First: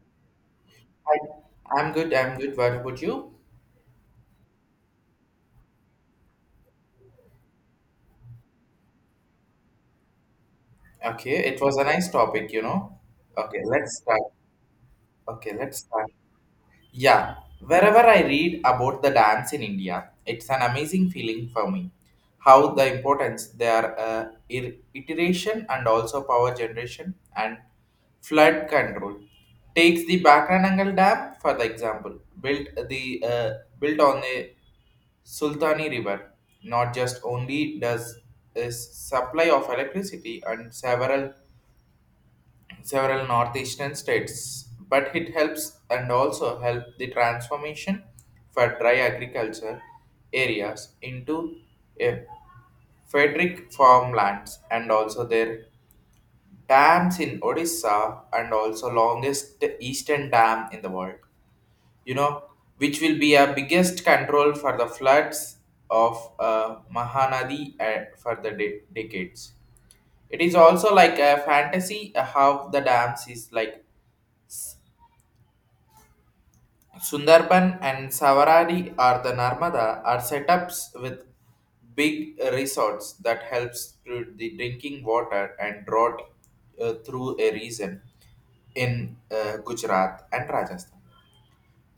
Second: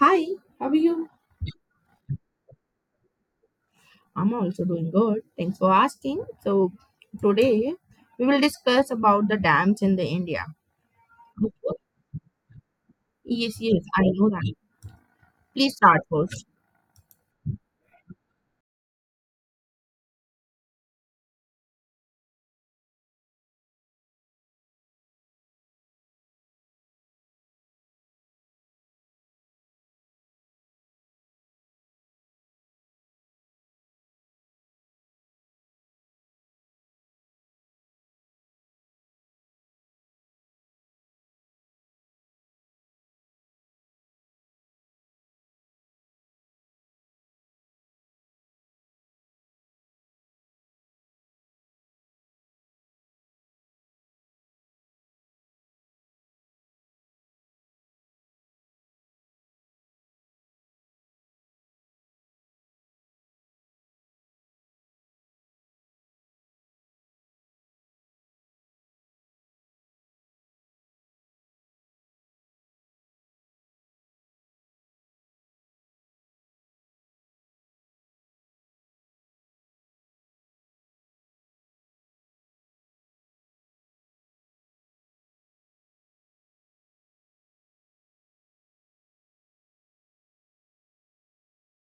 Hi, how are you? Hi. I'm good. I'm good. What about you? I'm also doing good. Thanks for asking. So today we will discuss about the dams in the India. Okay, it was Okay. a nice topic, you know. Yes, Okay, yes, let's I start. know that. Okay, Please let's start start. first. Yeah, wherever I read about the dance in India, it's an amazing feeling for me. How the importance their iteration and also power generation and flood control takes the Bakranangal Dam for the example built on a Sultani River. Not just only does is supply of electricity and several northeastern states, but it helps and also help the transformation for dry agriculture areas into a Frederick farmlands and also their dams in Odisha and also longest eastern dam in the world you know, which will be a biggest control for the floods of Mahanadi for the decades. It is also like a fantasy how the dams is like Sundarban and Savaradi or the Narmada are setups with big resorts that helps to the drinking water and drought through a reason in Gujarat and Rajasthan.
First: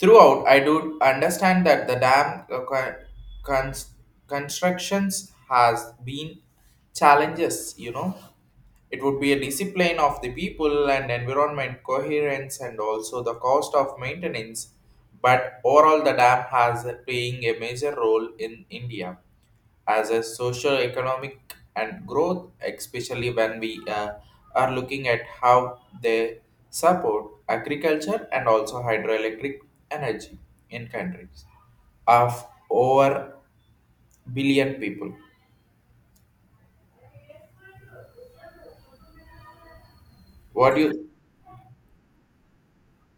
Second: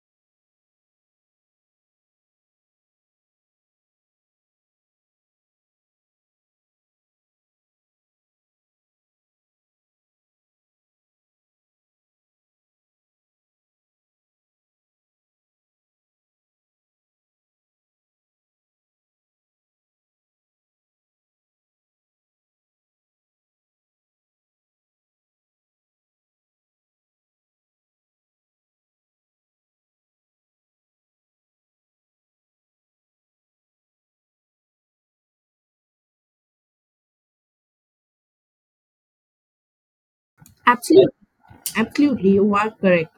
Throughout, I do understand that the dam cons- constructions has been challenges. It would be a discipline of the people and environment coherence and also the cost of maintenance. But overall, the dam has playing a major role in India as a social economic and growth, especially when we are looking at how they support agriculture and also hydroelectric energy in countries of over billion people. What do you Absolutely, absolutely, you are correct.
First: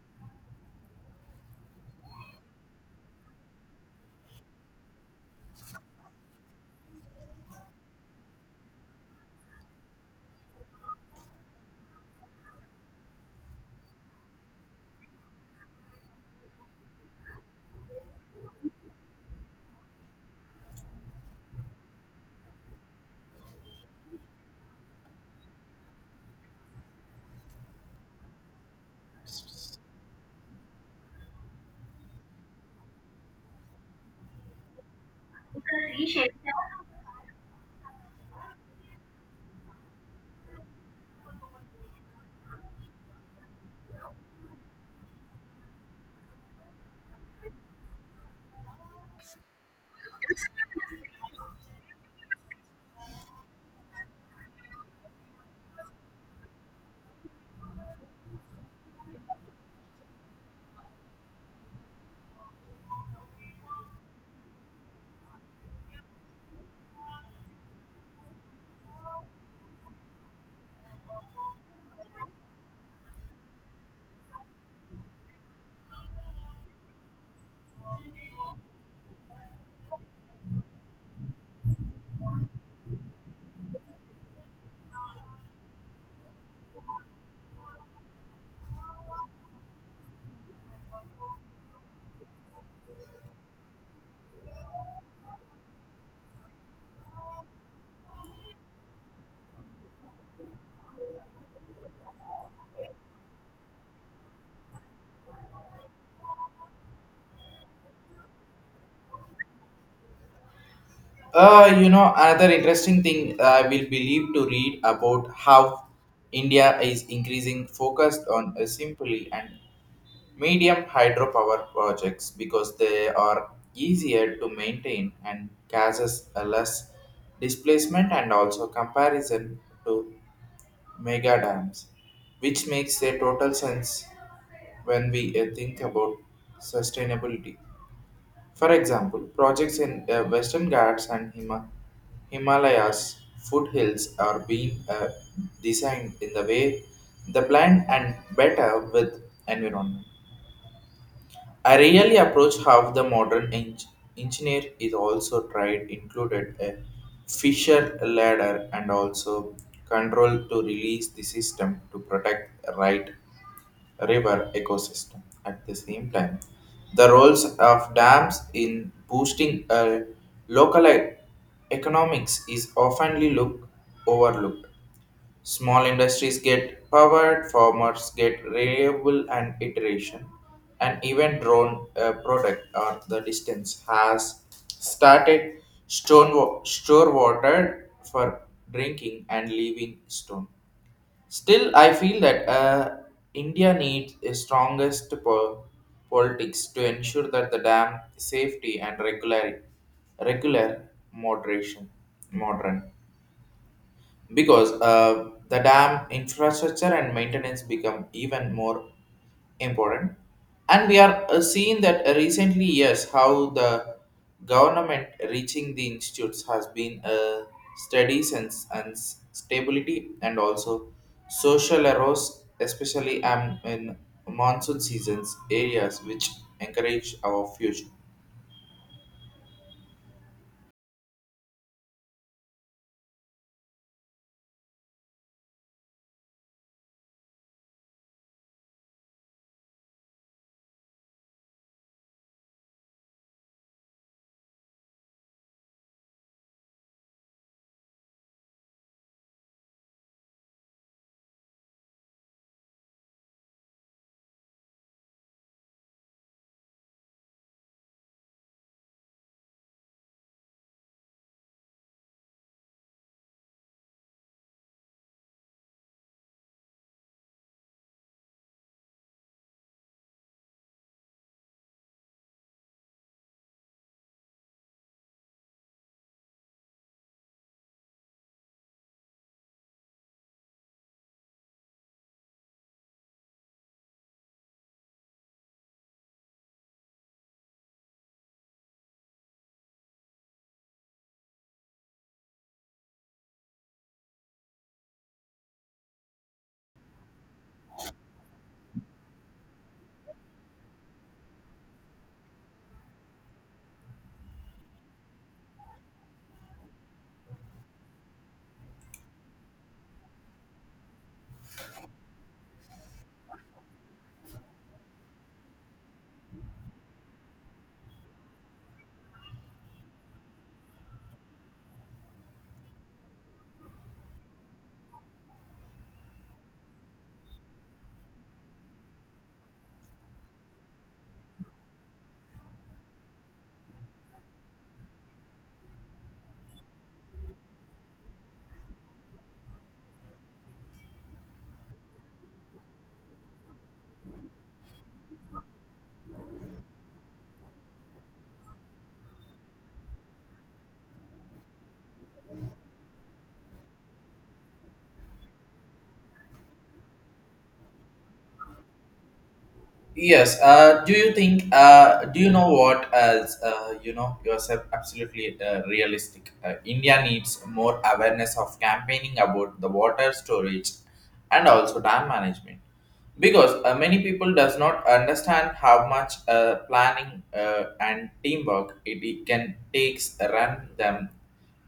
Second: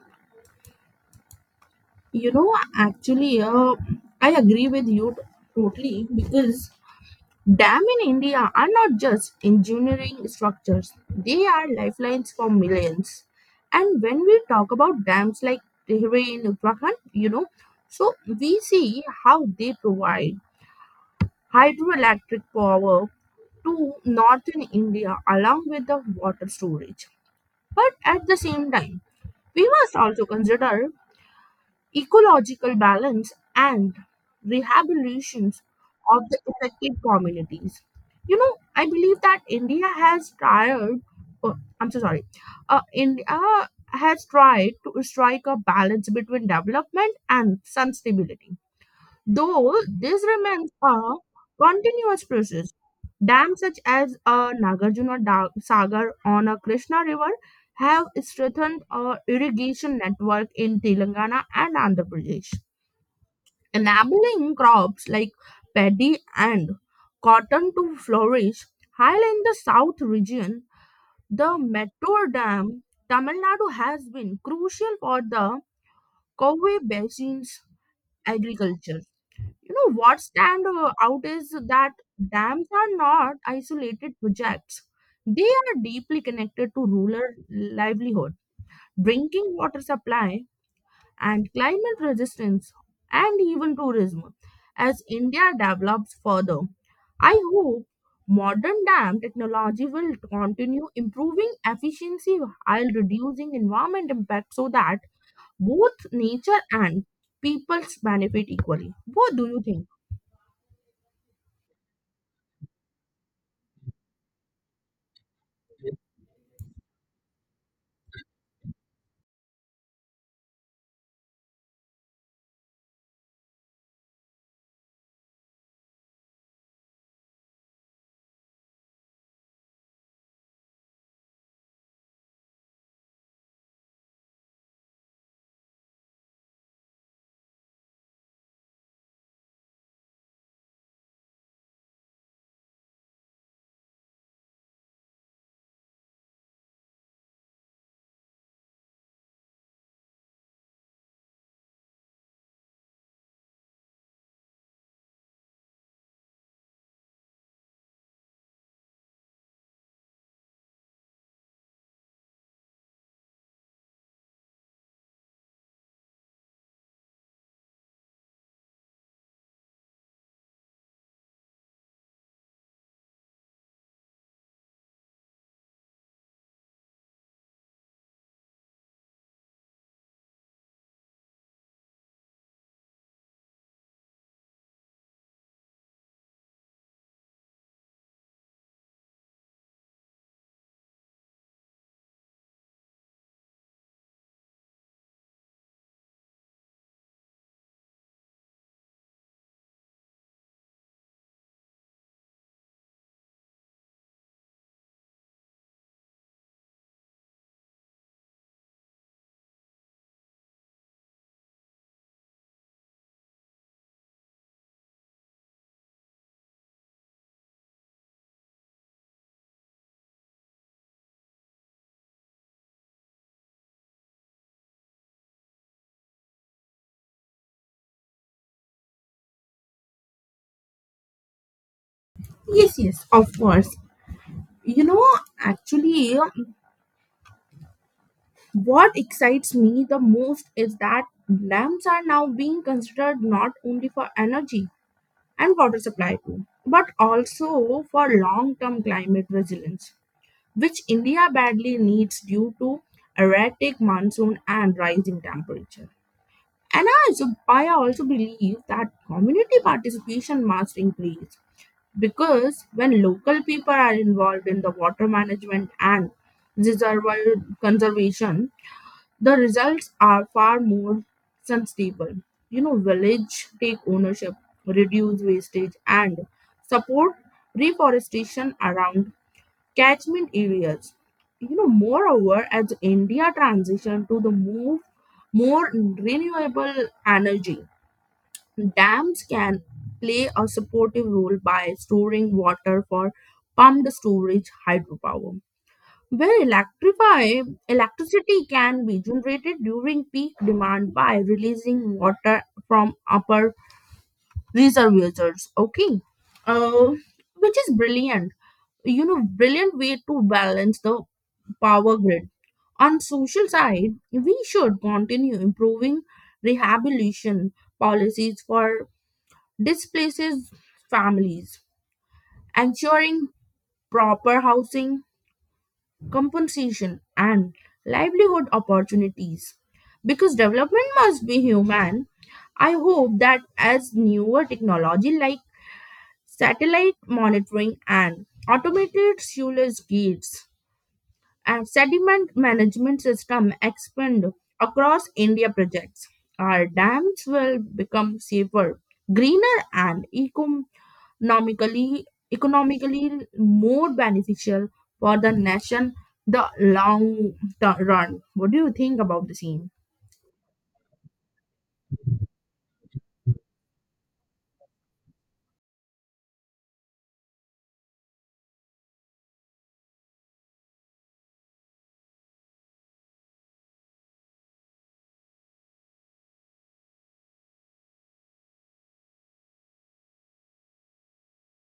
You know, actually, I agree with you totally because dams in India are not just engineering structures, they are lifelines for millions. And when we talk about dams like Tehri in Uttarakhand, you know, so we see how they provide hydroelectric power to northern India along with the water storage. But at the same time, we must also consider ecological balance and rehabilitations of the affected communities. You know, I believe that India has tried. Oh, I'm so sorry. India has tried to strike a balance between development and sustainability. Though this remains a continuous process, dams such as a Sagar on a Krishna River have strengthened a irrigation network in Telangana and Andhra Pradesh, enabling crops like paddy and cotton to flourish. While in the south region, the Mettur Dam, Tamil Nadu has been crucial for the Covey Basin's agriculture. You know what stand out is that dams are not isolated projects. They are deeply connected to rural livelihood, drinking water supply, and climate resistance, and even tourism. As India develops further, I hope modern dam technology will continue improving efficiency while reducing environment impact so that both nature and people's benefit equally. What do you think? Another interesting thing I will believe to read about how India is increasing focused on simply and medium hydropower projects, because they are easier to maintain and causes a less displacement and also comparison to mega dams, which makes a total sense when we think about sustainability. For example, projects in Western Ghats and Himalayas foothills are being designed in the way the blend and better with environment. I really approach how the modern engineer is also tried included a Fisher ladder and also control to release the system to protect right river ecosystem. At the same time, the roles of dams in boosting a local economics is oftenly look overlooked. Small industries get powered, farmers get reliable and iteration, and even drone product or the distance has started store water for drinking and leaving stone. Still, I feel that India needs a strongest politics to ensure that the dam safety and regular moderation modern, because the dam infrastructure and maintenance become even more important. And we are seeing that recently, yes, how the government reaching the institutes has been a steady sense and stability and also social arose, especially in monsoon seasons areas which encourage our future. Yes, of course. You know, actually, what excites me the most is that lamps are now being considered not only for energy and water supply too, but also for long term climate resilience, which India badly needs due to erratic monsoon and rising temperature. And I also believe that community participation must increase because when local people are involved in the water management and reservoir conservation, the results are far more sustainable. You know, village take ownership, reduce wastage, and support reforestation around catchment areas. You know, moreover, as India transition to the move more renewable energy, dams can play a supportive role by storing water for pumped storage hydropower. Where electrify electricity can be generated during peak demand by releasing water from upper visa users. Okay, uh, which is brilliant, you know, brilliant way to balance the power grid. On social side, we should continue improving rehabilitation policies for displaced families, ensuring proper housing, compensation, and livelihood opportunities, because development must be human. I hope that as newer technology like satellite monitoring and automated sewage gates and sediment management system expand across India projects. Our dams will become safer, greener and economically more beneficial for the nation the run. What do you think about the same? Yes. Do you think? Do you know what? As you know yourself, absolutely realistic. India needs more awareness of campaigning about the water storage and also dam management, because many people does not understand how much planning and teamwork it can takes run them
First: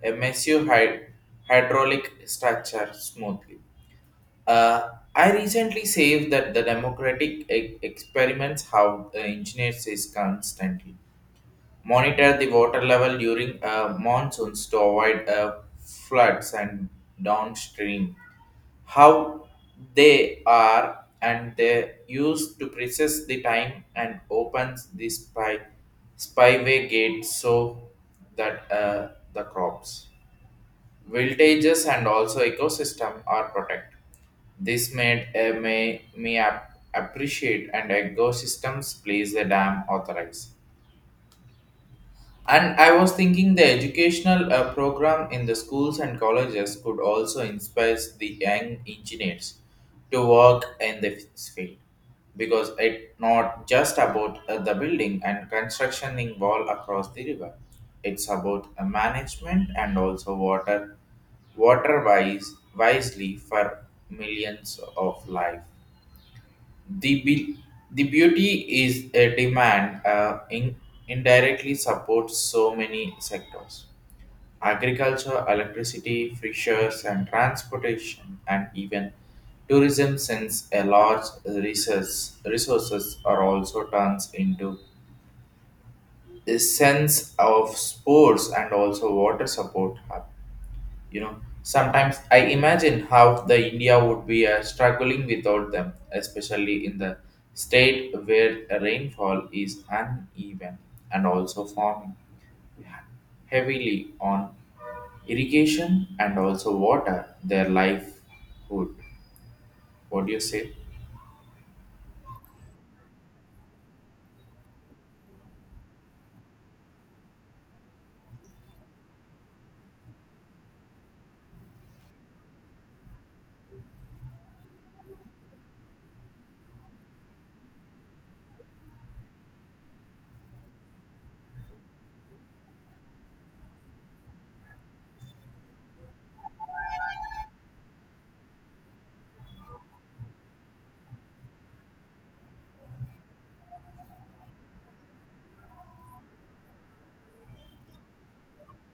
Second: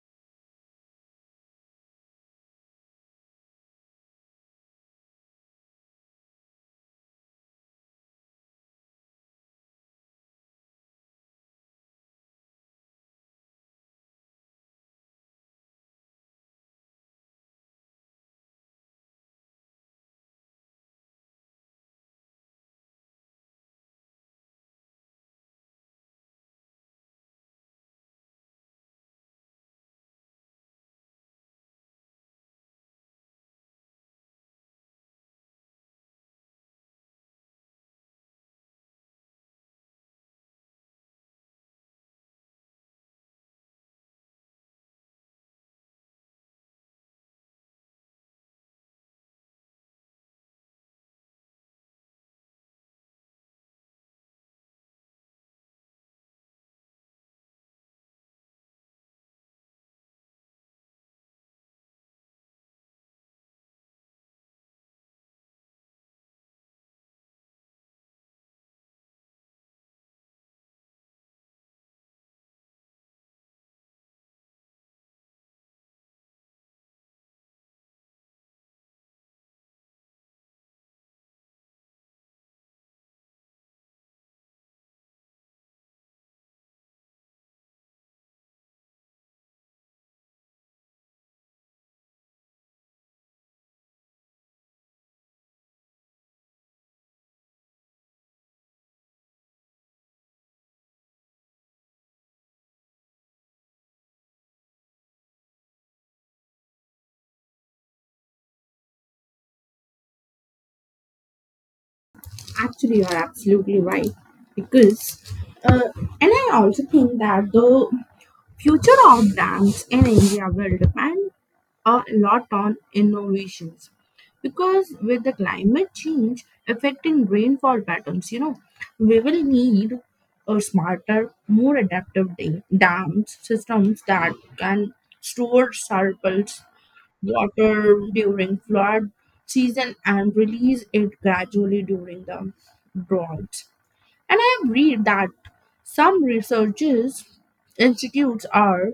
a massive hydraulic structure smoothly. Uh, I recently saved that the democratic experiments how the engineers is constantly monitor the water level during monsoons to avoid floods and downstream. How they are and they used to process the time and opens the spyway gate so that the crops. Voltages and also ecosystem are protected. This made me appreciate and ecosystems plays the dam authorized. And I was thinking the educational program in the schools and colleges could also inspire the young engineers to work in this field, because it's not just about the building and construction in wall across the river. It's about management and also water wisely for millions of life. The, be- the beauty is a demand indirectly supports so many sectors. Agriculture, electricity, fishers, and transportation, and even tourism, since a large resources are also turns into a sense of sports and also water support hub. You know, sometimes I imagine how the India would be struggling without them, especially in the state where rainfall is uneven and also farming heavily on irrigation and also water their livelihood. What do you say? Actually, you are absolutely right because uh, and I also think that the future of brands in India will depend a lot on innovations because with the climate change affecting rainfall patterns, you know, we will need a smarter, more adaptive dams systems that can store surplus water during flood season and release it gradually during the droughts. And I have read that some researchers institutes are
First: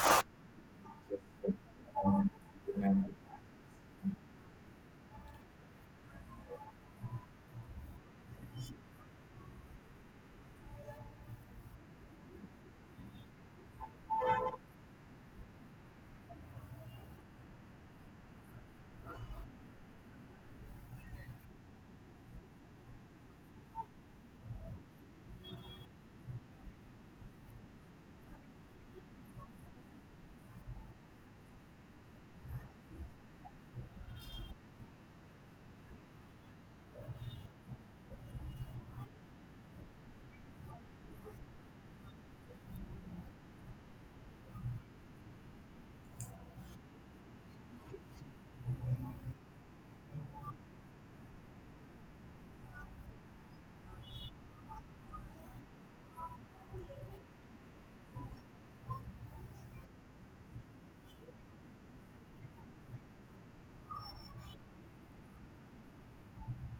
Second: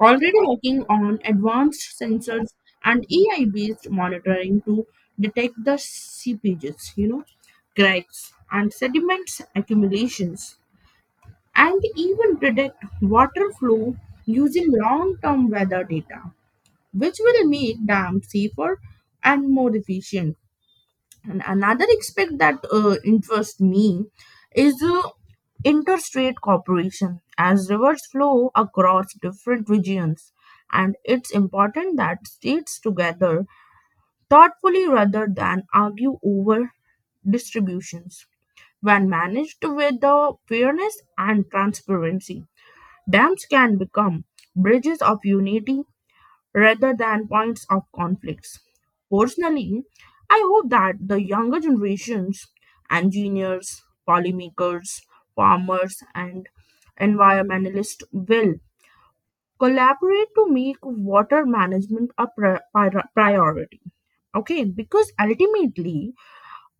already working on advanced sensors and AI based monitoring to detect the seepages, you know, cracks and sediments accumulations and even predict water flow using long term weather data, which will make dams safer and more efficient. And another aspect that interests me is interstate cooperation as rivers flow across different regions and it's important that states together thoughtfully rather than argue over distributions. When managed with the fairness and transparency, dams can become bridges of unity rather than points of conflicts. Personally, I hope that the younger generations, engineers, policymakers, farmers, and environmentalists will collaborate to make water management a priority. Okay, because ultimately,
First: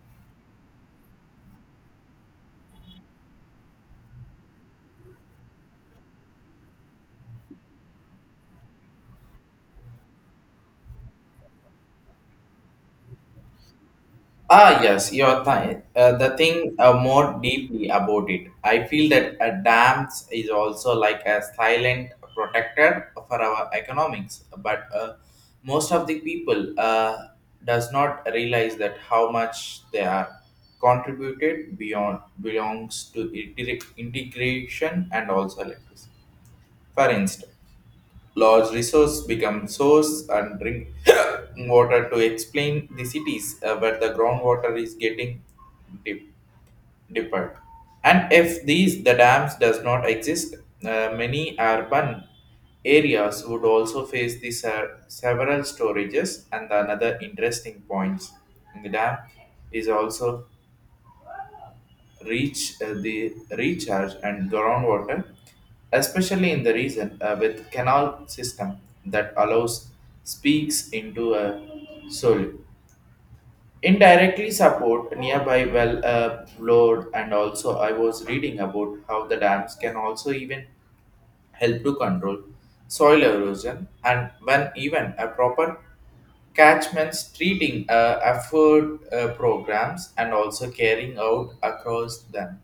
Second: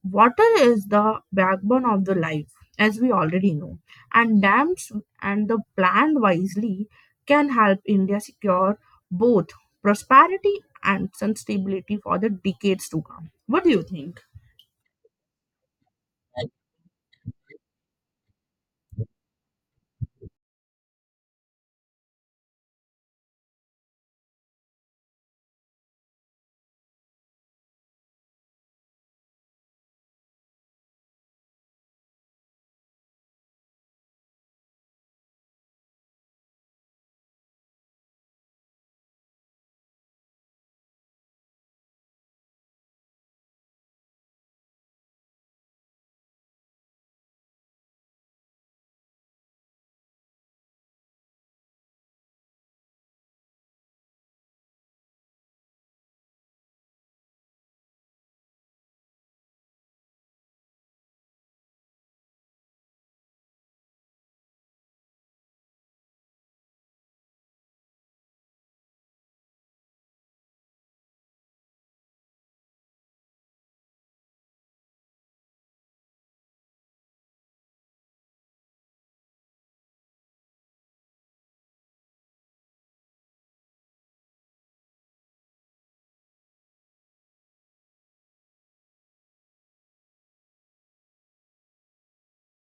water is the backbone of the life, as we already know, and dams and the planned wisely can help India secure both prosperity and sustainability for the decades to come. What do you think? Ah, yes, you're the thing more deeply about it. I feel that a dams is also like a silent protector for our economics, but most of the people does not realize that how much they are contributed beyond belongs to integration and also electricity. For instance, large resource become source and drink water to explain the cities where the groundwater is getting dip- deeper. And if the dams does not exist, many urban areas would also face these several storages and another interesting points. In the dam is also reach the recharge and groundwater, especially in the region with canal system that allows speaks into a soil. Indirectly support nearby well load, and also I was reading about how the dams can also even help to control soil erosion, and when even a proper catchments treating effort programs and also carrying out across them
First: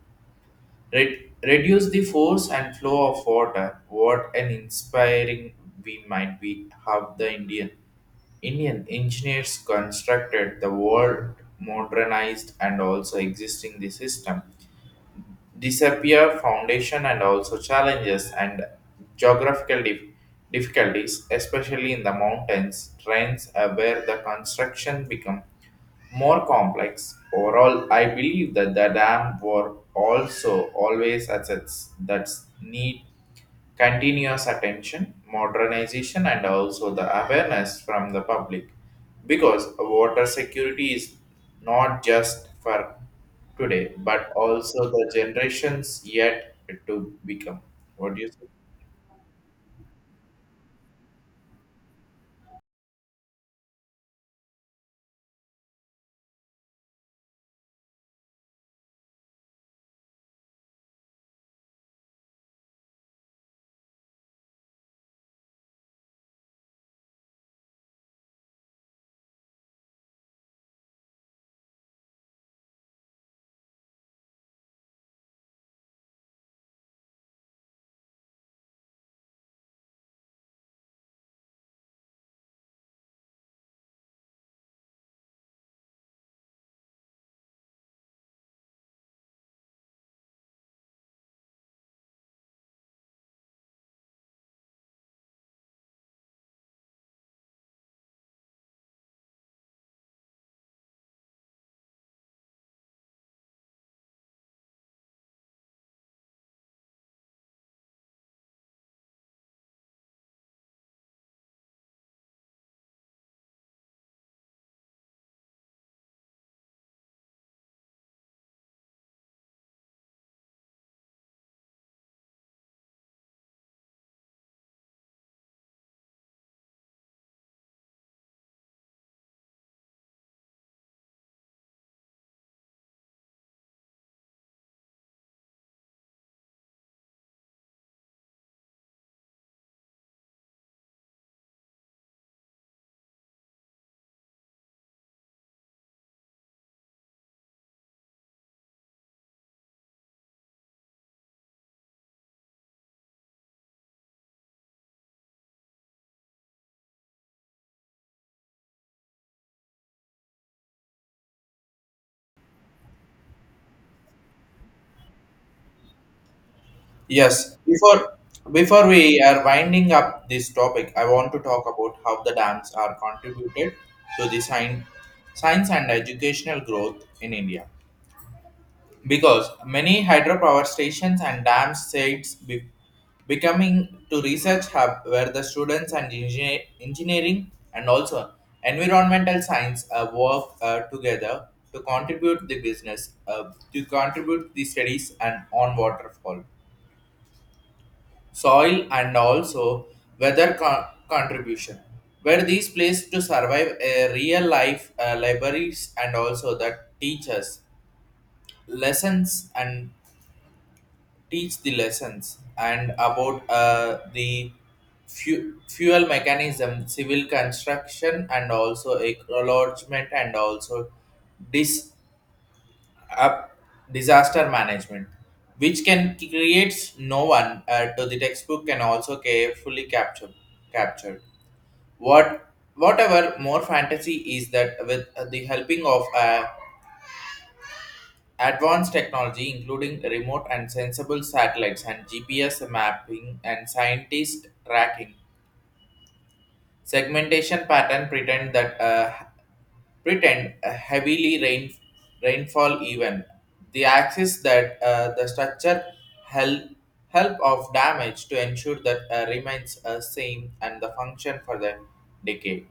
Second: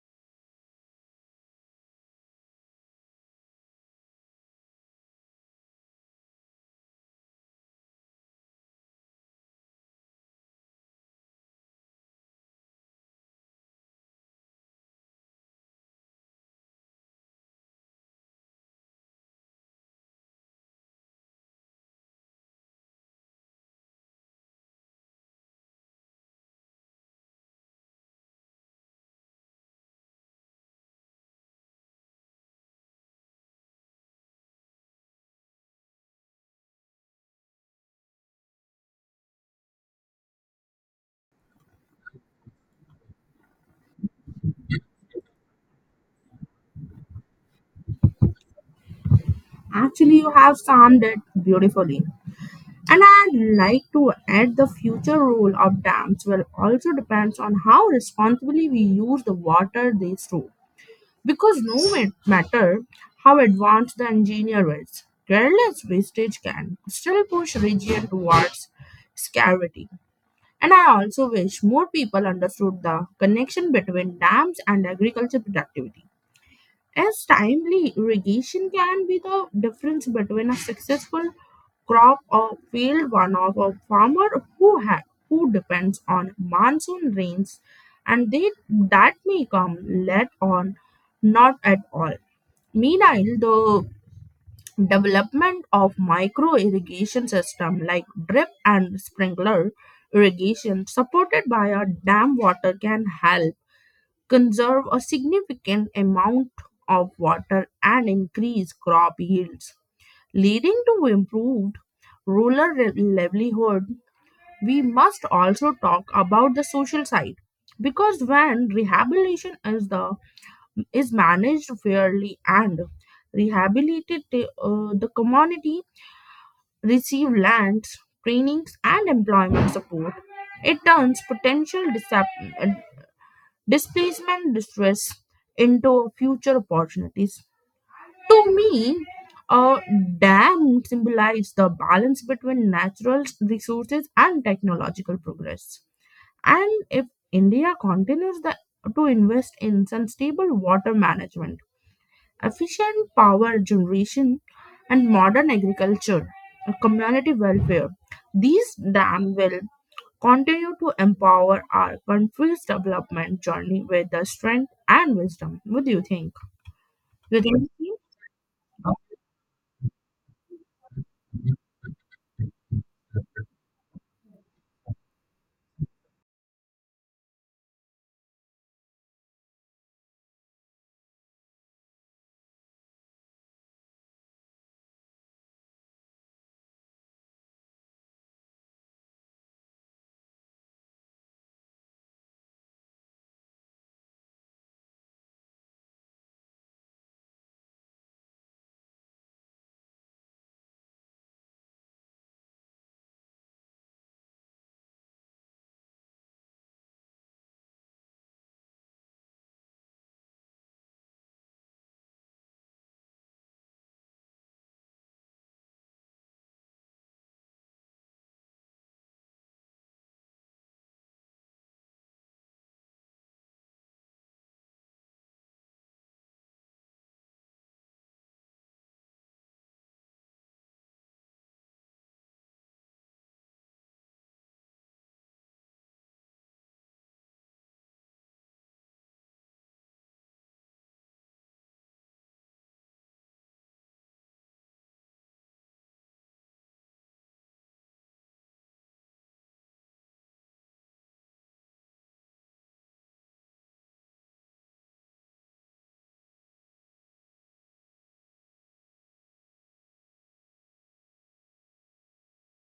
Reduce the force and flow of water. What an inspiring we might be have the Indian engineers constructed the world modernized and also existing the system disappear foundation and also challenges and geographical difficulties, especially in the mountains trains where the construction become more complex. Overall, I believe that the dam were also always assets that need continuous attention, modernization, and also the awareness from the public. Because water security is not just for today, but also the generations yet to become. What do you say? Actually, you have summed it beautifully. And I'd like to add the future role of dams will also depends on how responsibly we use the water they store. Because no ma- matter how advanced the engineer is, careless wastage can still push region towards scarcity. And I also wish more people understood the connection between dams and agriculture productivity. As timely irrigation can be the difference between a successful crop or failed one of a farmer who depends on monsoon rains and they that may come late on not at all. Meanwhile, the development of micro irrigation system like drip and sprinkler irrigation supported by a dam water can help conserve a significant amount of water and increase crop yields, leading to improved livelihood. We must also talk about the social side because when rehabilitation is the is managed fairly and rehabilitated, the community receive lands, trainings and employment support. It turns potential displacement distress into future opportunities. To me, a dam symbolizes the balance between natural resources and technological progress. And if India continues to invest in sustainable water management, efficient power generation, and modern agriculture, and community welfare. These dams will continue to empower our country's development journey with the strength and wisdom. What do you think? You Yes, think? before we are winding up this topic, I want to talk about how the dams are contributed to the science and educational growth in India, because many hydropower stations and dam sites becoming to research hub where the students and engineering and also environmental science work together to contribute the business uh, to contribute the studies and on waterfall soil and also weather contribution, where these place to survive a real life libraries and also that teachers lessons and teach the lessons and about the fuel mechanism, civil construction, and also acknowledgement and also dis- up disaster management, which can creates no one to the textbook can also carefully captured. What whatever more fantasy is that with the helping of a advanced technology, including remote and sensible satellites and GPS mapping and scientist tracking, segmentation pattern pretend that pretend a heavily rainfall event. The axis that the structure help help of damage to ensure that remains same and the function for the decade.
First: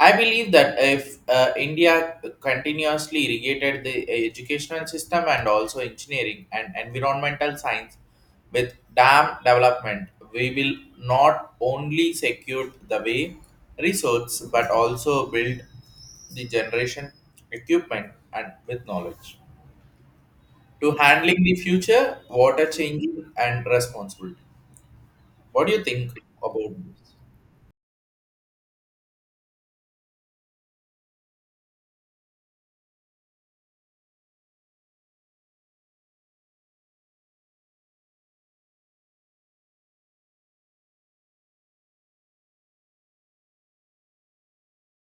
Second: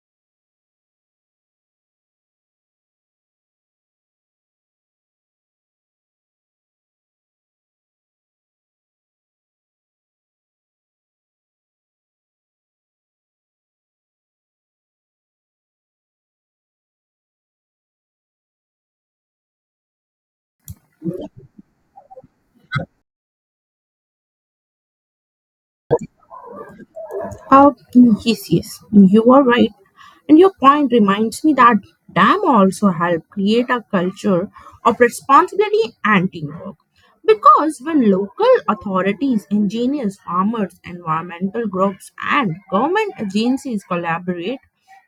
I believe that if India continuously irrigated the educational system and also engineering and environmental science with dam development, we will not only secure the way resource but also build the generation equipment and with knowledge to handling the future water changing and responsibility. What do you think about this? Oh, yes, you are right. And your point reminds me that dam also help create a culture of responsibility and teamwork. Because when local authorities, engineers, farmers, environmental groups, and government agencies collaborate,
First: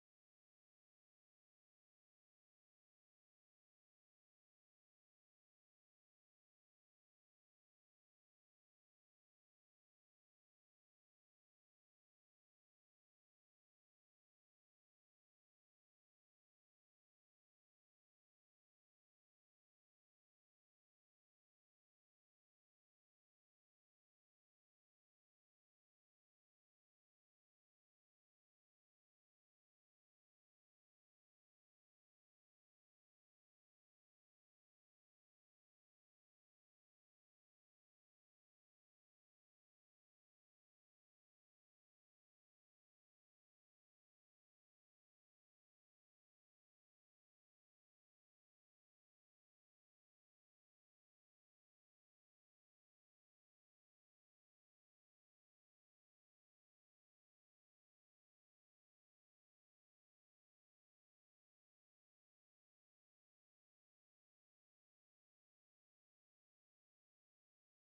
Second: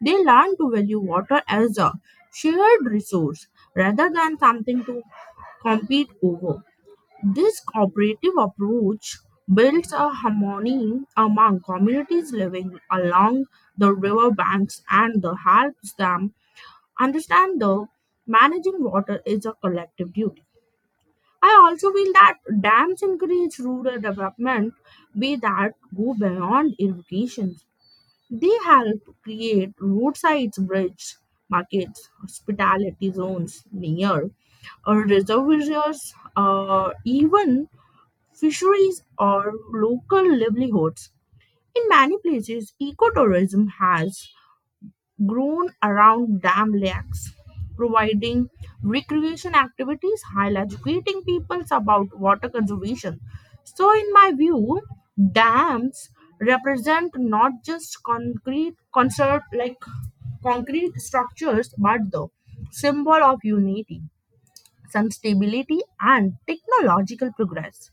they learn to value water as a shared resource rather than something to compete over. This cooperative approach builds a harmony among communities living along the riverbanks and the helps them understand the managing water is a collective duty. I also feel that dams encourage rural development be that go beyond irrigation. They help create roadside bridges, markets, hospitality zones near reservoirs, even fisheries are local livelihoods. In many places, ecotourism has grown around dam lakes, providing recreation activities while educating people about water conservation. So, in my view, dams represent not just concrete concert like concrete structures, but the symbol of unity, sustainability, and technological progress.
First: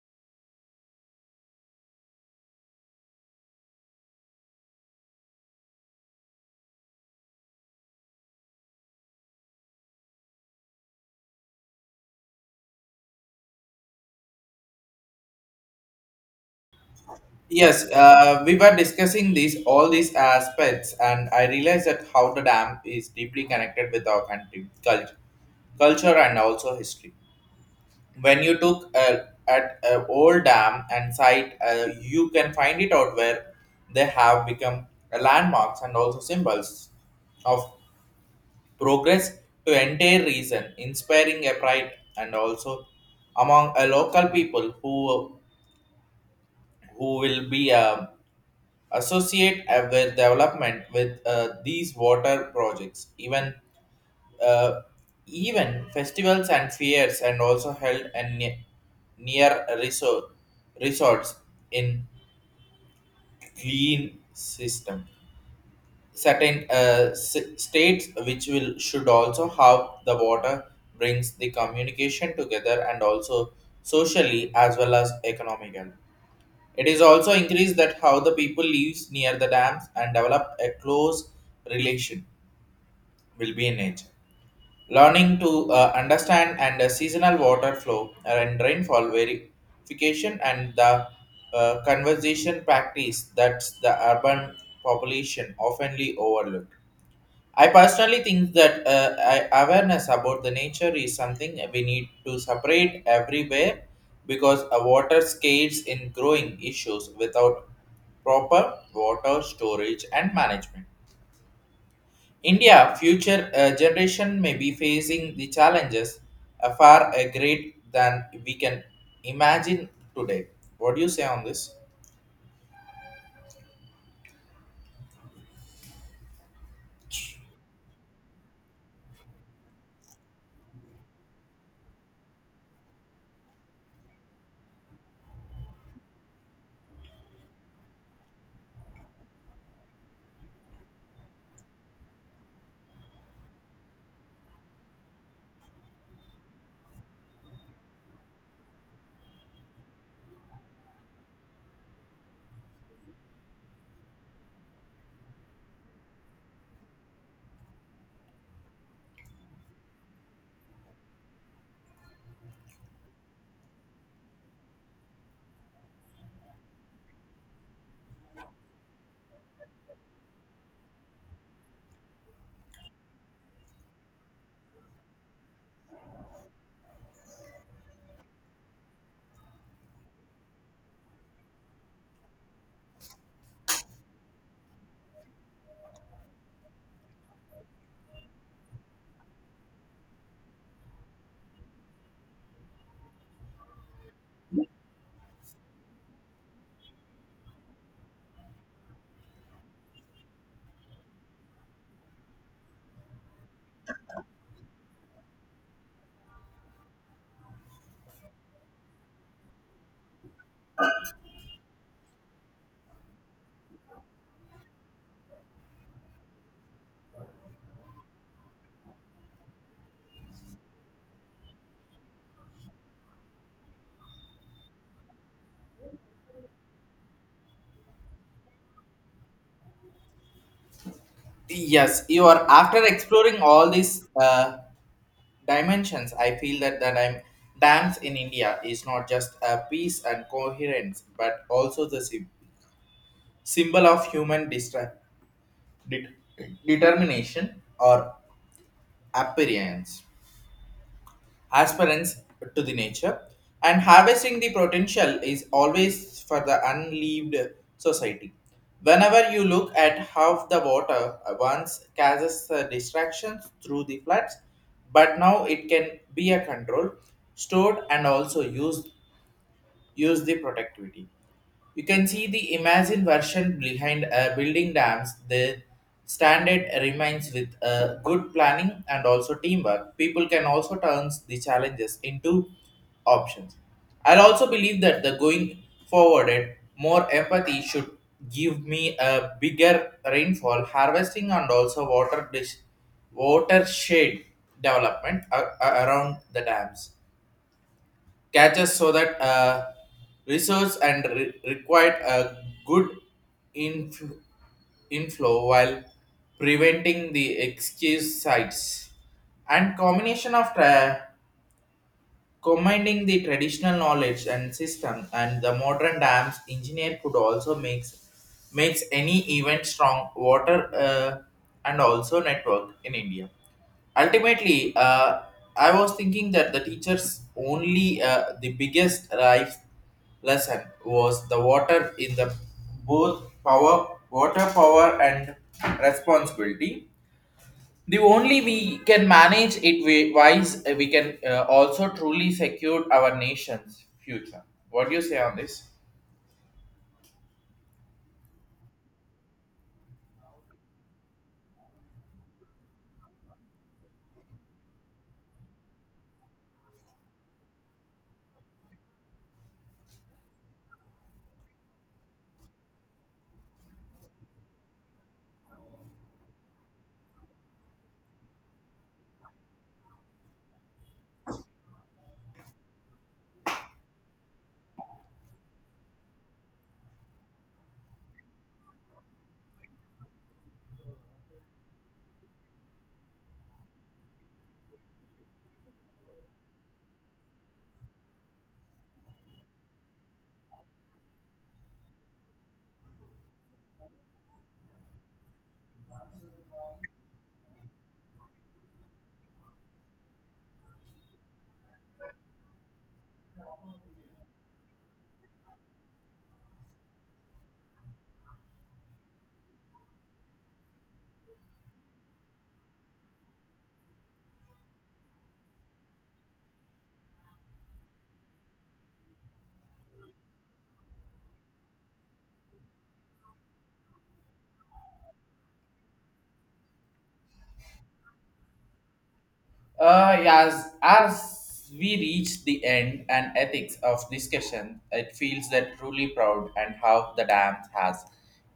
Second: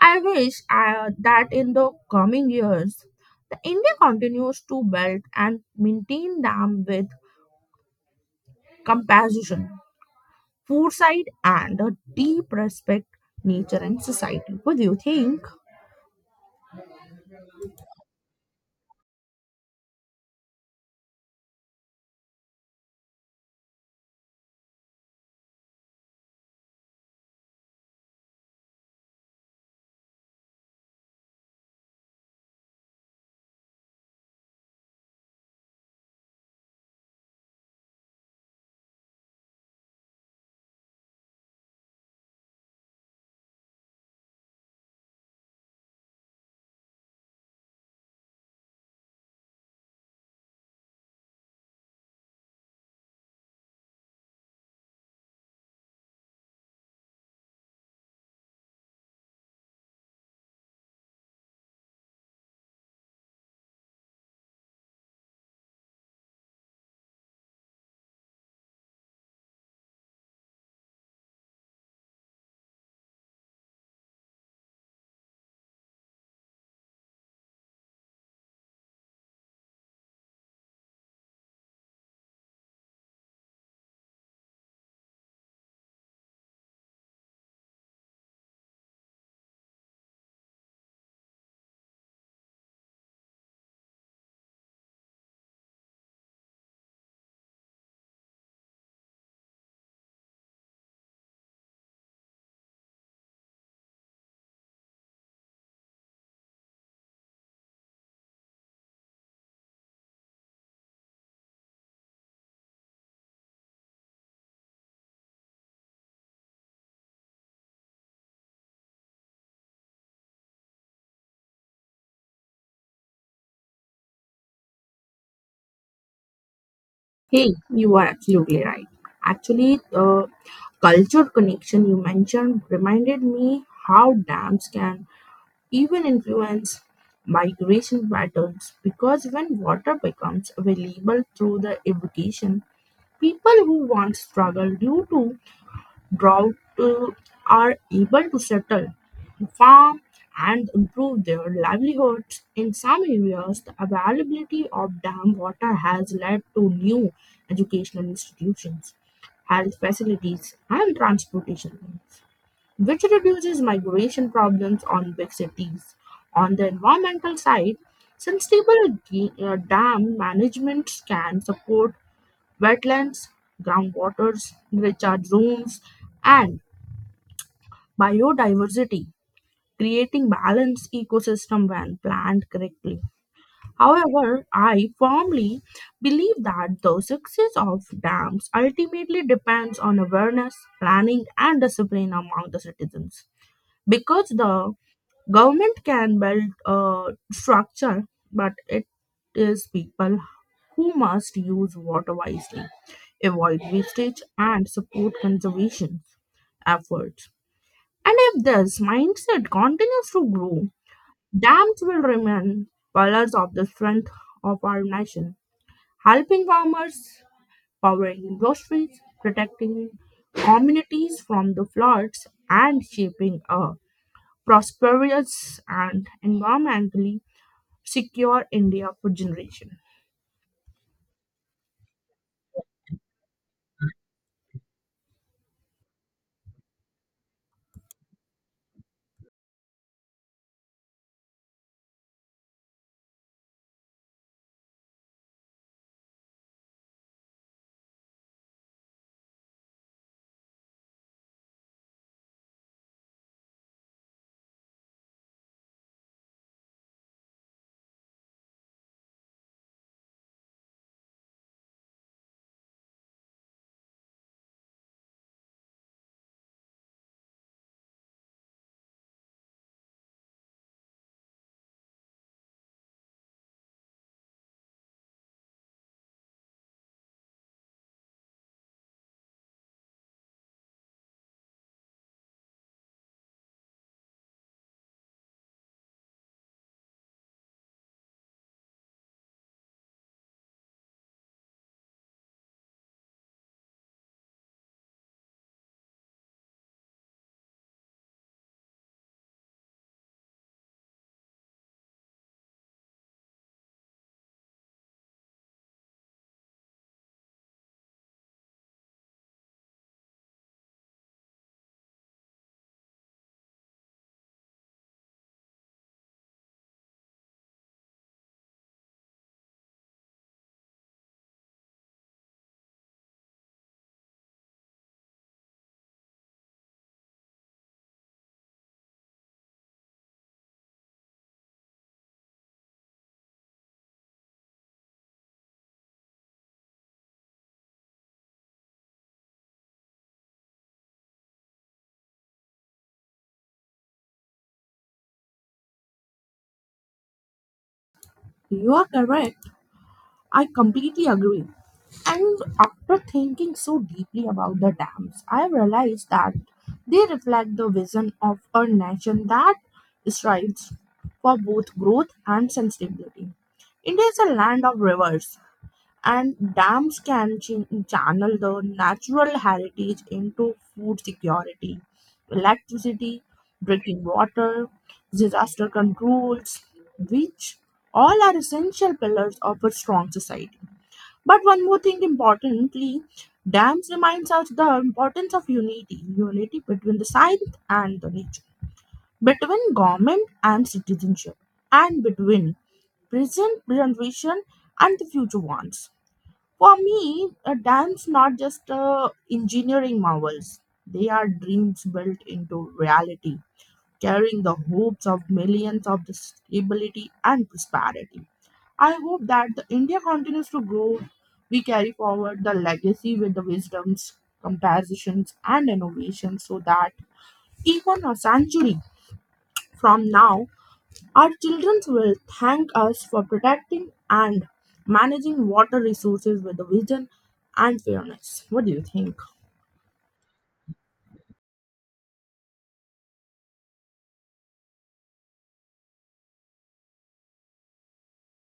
I wish that in the coming years, the India continues to build and maintain them with compassion, foresight, and a deep respect nature and society. What do you think? Yes, we were discussing these all these aspects, and I realized that how the dam is deeply connected with our country culture, and also history. When you took at an old dam and site, you can find it out where they have become landmarks and also symbols of progress to entire region, inspiring a pride and also among a local people who will be. Associate with development with these water projects, uh, even festivals and fairs and also held and near resorts in clean system, certain states which will should also have the water brings the communication together and also socially as well as economically. It is also increased that how the people lives near the dams and develop a close relation will be in nature. Learning to understand and the seasonal water flow and rainfall verification and the conservation practice that the urban population oftenly overlook. I personally think that awareness about the nature is something we need to separate everywhere, because a water scales in growing issues without proper water storage and management. India future generation may be facing the challenges far great than we can imagine today. What do you say on this? Hey, you are absolutely right. Actually, the culture connection you mentioned reminded me how dams can even influence migration patterns because when water becomes available through the irrigation. People who once struggled due to drought are able to settle, farm, and improve their livelihoods. In some areas, the availability of dam water has led to new educational institutions, health facilities, and transportation, which reduces migration problems on big cities. On the environmental side, sustainable dam management can support wetlands, groundwaters, recharge zones, and biodiversity, creating balanced ecosystem when planned correctly. However, I firmly believe that the success of dams ultimately depends on awareness, planning, and discipline among the citizens. Because the government can build a structure, but it is people who must use water wisely, avoid wastage, and support conservation efforts. And if this mindset continues to grow, dams will remain pillars of the strength of our nation, helping farmers, powering industries, protecting communities from the floods, and shaping a prosperous and environmentally secure India for generation. Yes, you are, after exploring all these dimensions, I feel that the dance in India is not just a peace and coherence, but also the symbol of human det- determination or appearance. Aspirants to the nature and harvesting the potential is always for the unleaved society. Whenever you look at how the water once causes distractions through the floods, but now it can be a control stored and also use the productivity, you can see the imagine version behind building dams. The standard remains with good planning and also teamwork. People can also turn the challenges into options. I also believe that the going forwarded, more empathy should give me a bigger rainfall harvesting and also watershed development around the dams catches, so that resource and required a good infl- inflow while preventing the excuse sites. And combining the traditional knowledge and system and the modern dams engineer could also makes any event strong water and also network in India. Ultimately, I was thinking that the teachers only the biggest life lesson was the water in the both power water power and responsibility. The only we can manage it wise, we can also truly secure our nation's future. What do you say on this? You are correct. I completely agree. And after thinking so deeply about the dams, I realized that they reflect the vision of a nation that strives for both growth and sustainability. India is a land of rivers, and dams can channel the natural heritage into food security, electricity, drinking water, disaster controls, which all are essential pillars of a strong society. But one more thing importantly, dams reminds us the importance of unity, unity between the science and the nature, between government and citizenship, and between present generation and the future ones. For me, a dance not just engineering marvels. They are dreams built into reality, carrying the hopes of millions of the stability and prosperity. I hope that the India continues to grow. We carry forward the legacy with the wisdoms, compositions, and innovations so that even a century from now, our children will thank us for protecting and managing water resources with the vision and fairness. What do you think? Yes, as we reach the end and ethics of discussion, it feels that truly proud and how the dam has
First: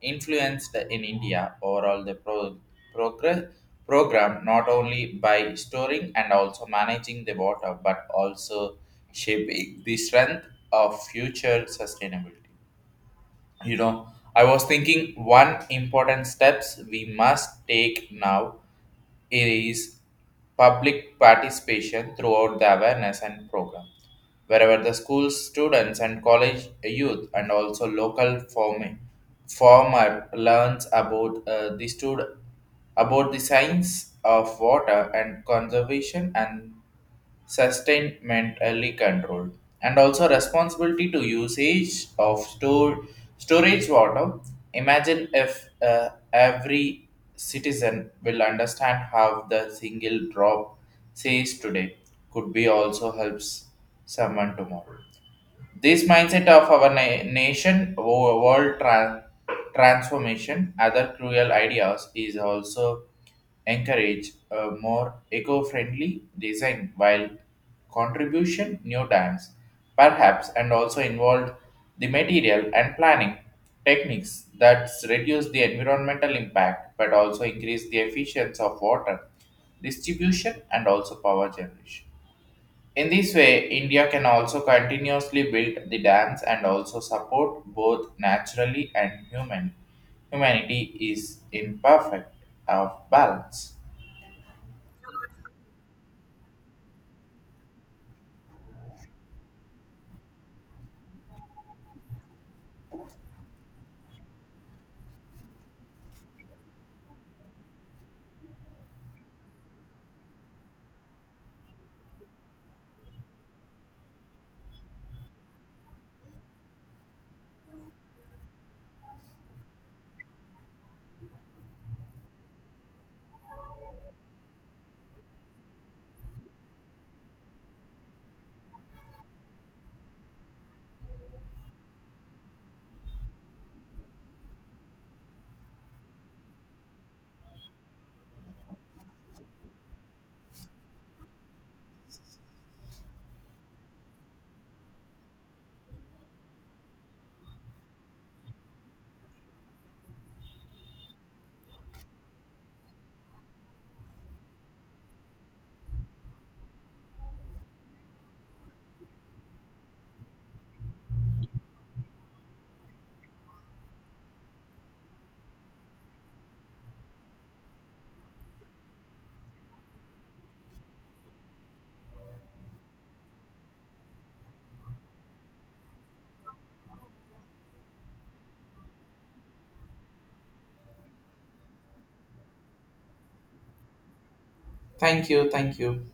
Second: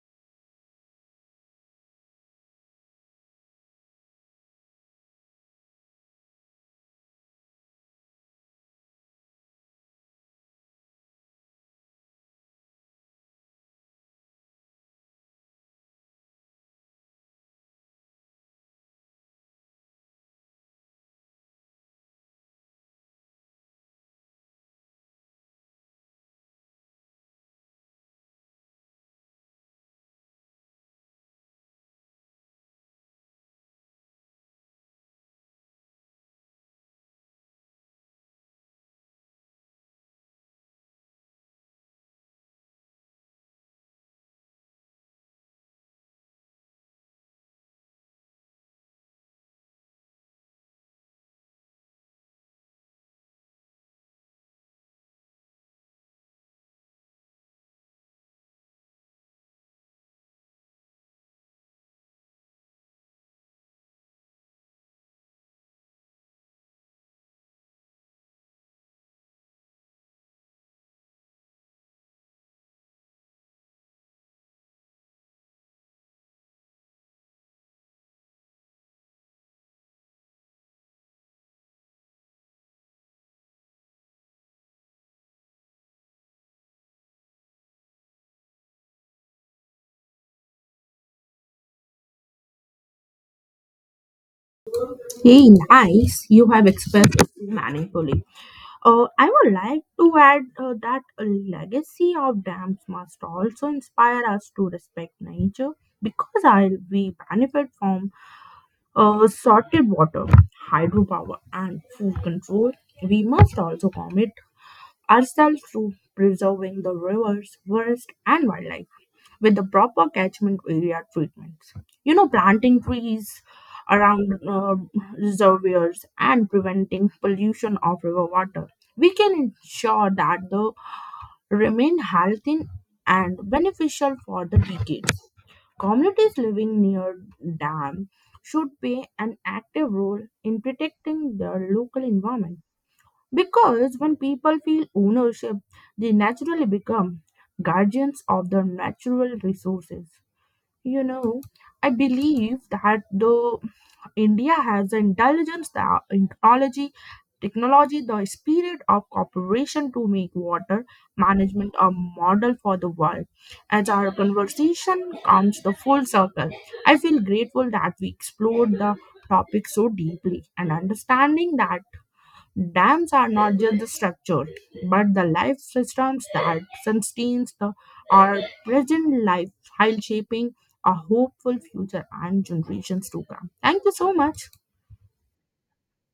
influenced in India overall the progress program, not only by storing and also managing the water but also shaping the strength of future sustainability. you know I was thinking one important steps we must take now is public participation throughout the awareness and program, wherever the school students and college youth and also local forming farmer learns about about the science of water and conservation and sustainmentally controlled and also responsibility to usage of stored storage water. Imagine if every citizen will understand how the single drop says today could be also helps someone tomorrow. This mindset of our nation, world transformation, other cruel ideas is also encourage a more eco-friendly design, while contribution new times perhaps and also involved the material and planning techniques that reduce the environmental impact but also increase the efficiency of water distribution and also power generation. In this way, India can also continuously build the dams and also support both naturally and human. Humanity is imperfect of balance. Hey, nice. You have expressed it meaningfully. I would like to add that a legacy of dams must also inspire us to respect nature because I, we benefit from sorted water, hydropower, and food control. We must also commit ourselves through preserving the rivers, forests, and wildlife with the proper catchment area treatments. You know, planting trees around reservoirs and preventing pollution of river water. We can ensure that they remain healthy and beneficial for the decades. Communities living near dam should play an active role in protecting their local environment because when people feel ownership, they naturally become guardians of their natural resources. You know, I believe that though India has the intelligence, technology, the spirit of cooperation to make water management a model for the world. As our conversation comes the full circle, I feel grateful that we explored the topic so deeply and understanding that dams are not just the structure, but the life systems that sustains the our present life while shaping a hopeful future and generations to come. Thank you so much. Thank you, thank you.